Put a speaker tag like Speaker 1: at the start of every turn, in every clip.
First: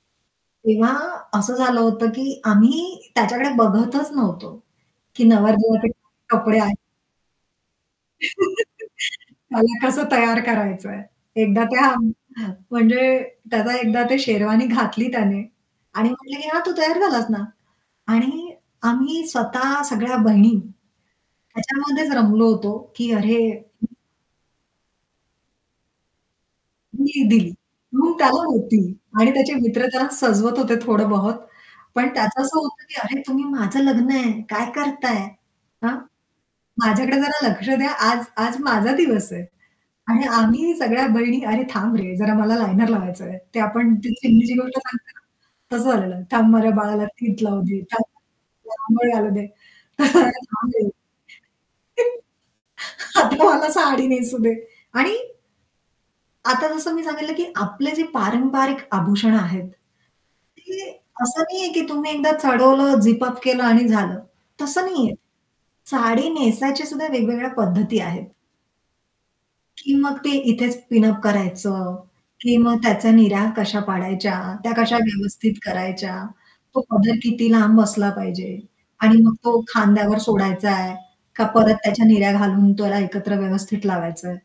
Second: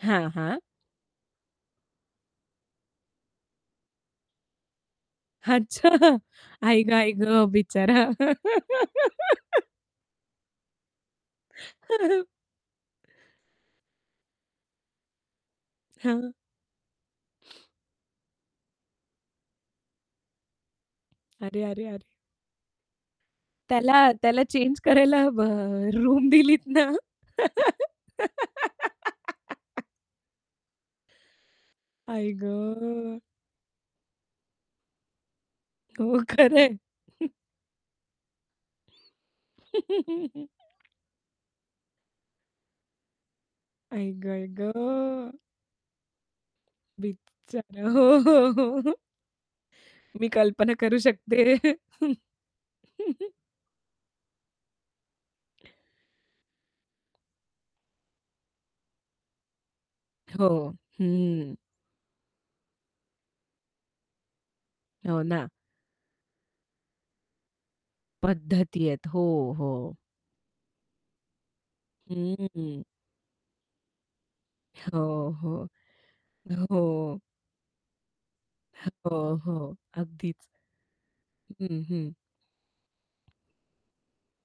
Speaker 1: हां, हां.
Speaker 2: तेव्हा असं झालं होतं की आम्ही त्याच्याकडे बघतच नव्हतो की
Speaker 1: अच्छा,
Speaker 2: नवरदेवाचे कपडे आहेत.
Speaker 1: आई गं, आई गं. बिचारा.
Speaker 2: त्याला कसं तयार करायचंय. एकदा त्या हं, म्हणजे त्याचा एकदा ते शेरवानी घातली त्याने आणि
Speaker 1: हां.
Speaker 2: म्हटलं की "हां, तू तयार झालास ना." आणि आम्ही स्वतः सगळ्या बहिणी,
Speaker 1: अरे, अरे, अरे.
Speaker 2: त्याच्यामध्येच रमलो होतो की अरे [unintelligible]
Speaker 1: त्याला, त्याला चेंज करायला हवं रूम दिलीत ना?
Speaker 2: मी दिली. मग त्याला होती आणि त्याचे मित्र त्यांना सजवत होते थोडं बहोत. पण
Speaker 1: आई
Speaker 2: त्याचं असं होतं की अरे
Speaker 1: गं.
Speaker 2: "तुम्ही माझं लग्न आहे, काय करताय? हां?
Speaker 1: हो, खरं आहे.
Speaker 2: माझ्याकडे जरा लक्ष द्या, आज आज माझा दिवस आहे." आणि आम्ही सगळ्या बहिणी "अरे थांब रे जरा मला लायनर लावायचंय." ते आपण
Speaker 1: आई
Speaker 2: ती
Speaker 1: गं, आई
Speaker 2: चिमणीची गोष्ट सांगतो
Speaker 1: गं.
Speaker 2: ना तसं झालेलं थांब माझ्या बाळाला तिठ लावू दे,
Speaker 1: बिचारा.
Speaker 2: थांब
Speaker 1: हो, हो,
Speaker 2: माझ्या
Speaker 1: हो,
Speaker 2: बाळाला
Speaker 1: हो.
Speaker 2: अंघोळ घालु दे. तसं झालेलं,
Speaker 1: मी
Speaker 2: जरा थांब
Speaker 1: कल्पना
Speaker 2: रे.
Speaker 1: करू शकते.
Speaker 2: आता मला साडी नेसू दे आणि आता जसं मी सांगितलं की आपले जे पारंपरिक आभूषणं आहेत,
Speaker 1: हो,
Speaker 2: ते असं
Speaker 1: हं.
Speaker 2: नाहीये की तुम्ही एकदा चढवलं, झिप-अप केलं आणि झालं तसं नाहीये.
Speaker 1: हो ना.
Speaker 2: साडी नेसायची सुद्धा वेगवेगळ्या पद्धती आहेत.
Speaker 1: पद्धती आहेत. हो, हो.
Speaker 2: की मग ते इथेच पिनअप करायचं, की मग
Speaker 1: हं.
Speaker 2: त्याचा निऱ्या कशा पाडायच्या, त्या कशा
Speaker 1: हो,
Speaker 2: व्यवस्थित
Speaker 1: हो.
Speaker 2: करायच्या? तो पदर
Speaker 1: हो.
Speaker 2: किती लांब असला पाहिजे आणि
Speaker 1: हो,
Speaker 2: मग तो
Speaker 1: हो.
Speaker 2: खांद्यावर
Speaker 1: अगदीच.
Speaker 2: सोडायचाय का परत
Speaker 1: हं,
Speaker 2: त्याच्या
Speaker 1: हं.
Speaker 2: निऱ्या घालून त्याला एकत्र व्यवस्थित लावायचंय.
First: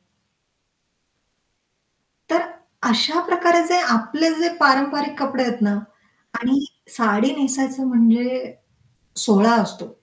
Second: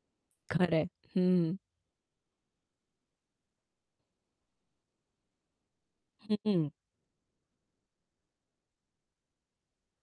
Speaker 1: खरं आहे. हं.
Speaker 2: तर अशा प्रकारे जे आपले जे पारंपरिक कपडे आहेत ना
Speaker 1: हं,
Speaker 2: आणि
Speaker 1: हं.
Speaker 2: साडी नेसायचं म्हणजे सोहळा असतो.